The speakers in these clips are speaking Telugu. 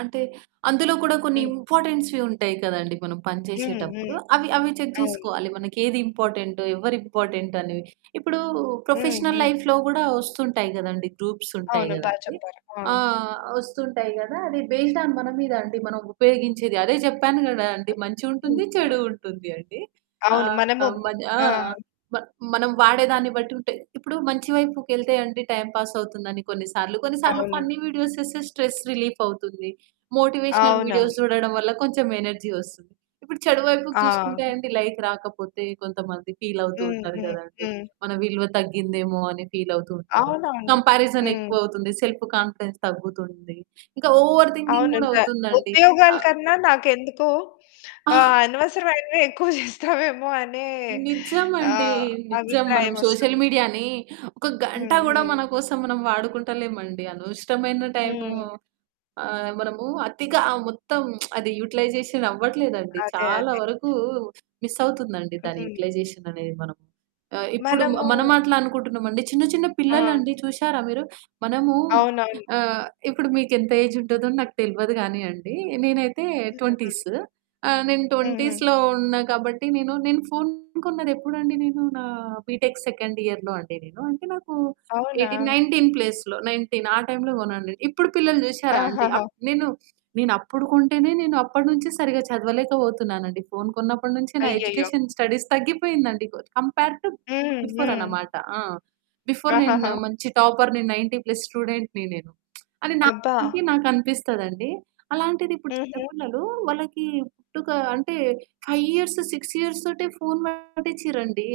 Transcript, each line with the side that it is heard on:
right: అంటే, అందులో కూడా కొన్ని
left: హ్మ్.
right: ఇంపార్టెన్స్‌వి ఉంటాయి కదండీ, మనం పని
left: హ్మ్. హ్మ్.
right: చేసేటప్పుడు, అవి అవి చెక్
left: అవును.
right: జేసుకోవాలి. మనకేది ఇంపార్టెంటో, ఎవరు ఇంపార్టెంటనెవి. ఇప్పుడూ
left: హ్మ్.
right: ప్రొఫెషనల్
left: హ్మ్.
right: లైఫ్‌లో గూడా వస్తుంటాయి గదండీ, గ్రూప్సుంటాయి
left: అవును. బా
right: గదండీ!
left: చెప్పారు. ఆ!
right: ఆహ్, వస్తుంటాయి గదా! అది బేస్డ్ ఆన్ మన మీద అండి, మనం ఉపయోగించేది అదే చెప్పాను కదా అండి, మంచి ఉంటుంది,
left: ఓకే.
right: చెడూ ఉంటుంది అండి,
left: అవును. మనము
right: ఆహ్, మన ఆ!
left: ఆ!
right: మ మనం వాడే దాన్ని బట్టి ఉంటాయి. ఇప్పుడు మంచి వైపుకెళ్తే అండి, టైమ్ పాస్ అవుతుందని కొన్ని సార్లు, కొన్ని సార్లు
left: అవును.
right: ఫన్నీ వీడియోస్ చేస్తే స్ట్రెస్ రిలీఫవుతుంది మోటివేషనల్ వీడియోస్
left: అవునవును.
right: చూడడం వల్ల కొంచెం ఎనర్జీ వస్తుంది. ఇప్పుడు చెడు వైపుకు చూసుకుంటే
left: అవును.
right: అండి, లైక్ రాకపోతే కొంతమంది ఫీలవుతూ
left: హ్మ్.
right: ఉంటారు
left: హ్మ్.
right: గదండి,
left: హ్మ్.
right: మన విలువ తగ్గిందేమో! అని ఫీలవుతూ ఉంటారు.
left: అవునవును. హ్మ్.
right: కంపారిజనెక్కువవుతుంది సెల్ఫ్ కాన్ఫిడెన్స్ తగ్గుతుంది. ఇంక ఓవర్ థింకింగ్ గూడా
left: అవునింకా
right: అవుతుందండి. ఆ!
left: ఉపయోగాల కన్నా నాకెందుకో
right: ఆ!
left: ఆహ్, అనవసరమైనవే ఎక్కువ చేస్తావేమో అనే
right: నిజమండి.
left: ఆహ్,
right: నిజం మనం సోషల్
left: అభిప్రాయమొస్తుంది.
right: మీడియాని ఒక గంట
left: హ్మ్.
right: గూడా
left: హ్మ్.
right: మన కోసం మనం వాడుకుంటలేమండి, అనవసరమైన టైము
left: హ్మ్.
right: ఆహ్, మనము అతిగా ఆ మొత్తం అది యుటిలైజేషన్ అవ్వట్లేదండి.
left: అదే.
right: చాలా
left: అదే.
right: వరకు మిస్సవుతుందండి, దాని
left: హుహు.
right: యుటిలైజేషన్ అనేది మనం. ఆహ్, ఇప్పుడు మనం
left: మనము
right: అట్లా అనుకుంటున్నామండి, చిన్న చిన్న
left: ఆ!
right: పిల్లలండి చూషారా మీరు? మనము
left: అవునవును.
right: ఆహ్, ఇప్పుడు మీకెంత ఏజుంటదో నాకు తెల్వదు గానీ అండి, నేనైతే
left: [unintelligible]
right: ట్వెంటీస్. ఆహ్, నేను
left: హుహు.
right: 20స్‌లో ఉన్నా కాబట్టి, నేను నేను ఫోను కొన్నదెప్పుడండి, నేను నా బీటెక్ సెకండ్ ఇయర్‌లో అండి నేను, అంటే నాకూ
left: అవునా!
right: ఎయిటీన్ 19 ప్లేస్‌లో 19 ఆ టైంలో కొన్నాను. ఇప్పుడు పిల్లలు చూషారా అండి,
left: ఆహాహా!
right: అప్ నేను నేనప్పుడు కొంటేనే, నేనప్పడి నుంచి సరిగా చదవలేకపోతున్నానండి. ఫోను కొన్నప్పడి నుంచి నా
left: అయ్యయ్యో!
right: ఎడ్యుకేషన్, స్టడీస్ తగ్గిపోయిందండి. కోద్ కంపేర్ టూ
left: హ్మ్.
right: బిఫోర్
left: హ్మ్.
right: అనమాట. ఆ! బిఫోర్ నేను
left: ఆహహా!
right: మంచి టాపర్‌ని, 90 ప్లస్ స్టూడెంట్‌ని నేను అని
left: అబ్బా!
right: నాకంటే నాకనిపిస్తదండి. అలాంటిదిప్పుడు చిన్న
left: హుహు.
right: పిల్లలూ, వాళ్ళకి పుట్టుక అంటే 5 ఇయర్స్, 6 ఇయర్స్ తోటే ఫోను వాడిచ్చిర్రండి.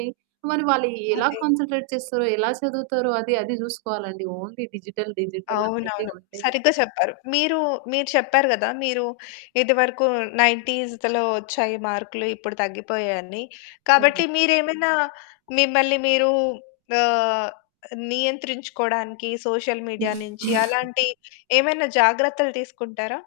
right: మరి వాళ్ళు ఎలా
left: అదే.
right: కాన్సంట్రేట్ చేస్తారో, ఎలా చదువుతారో, అది అది చూసుకోవాలండి. ఓన్లీ డిజిటల్ డిజిటల్ అన్నట్టే
left: అవునవును.
right: ఉంటే
left: సరిగ్గా చెప్పారు. మీరు మీరు చెప్పారు కదా మీరు ఇదివరకు నైన్‌టీస్‌దలో వచ్చాయి మార్కులు, ఇప్పుడు తగ్గిపోయాయని. కాబట్టి
right: అవునండి.
left: మీరేమైనా మిమ్మల్ని మీరు ఆహ్, నియంత్రించుకోవడానికి సోషల్ మీడియా నుంచి అలాంటి ఏమైనా జాగ్రత్తలు తీసుకుంటారా?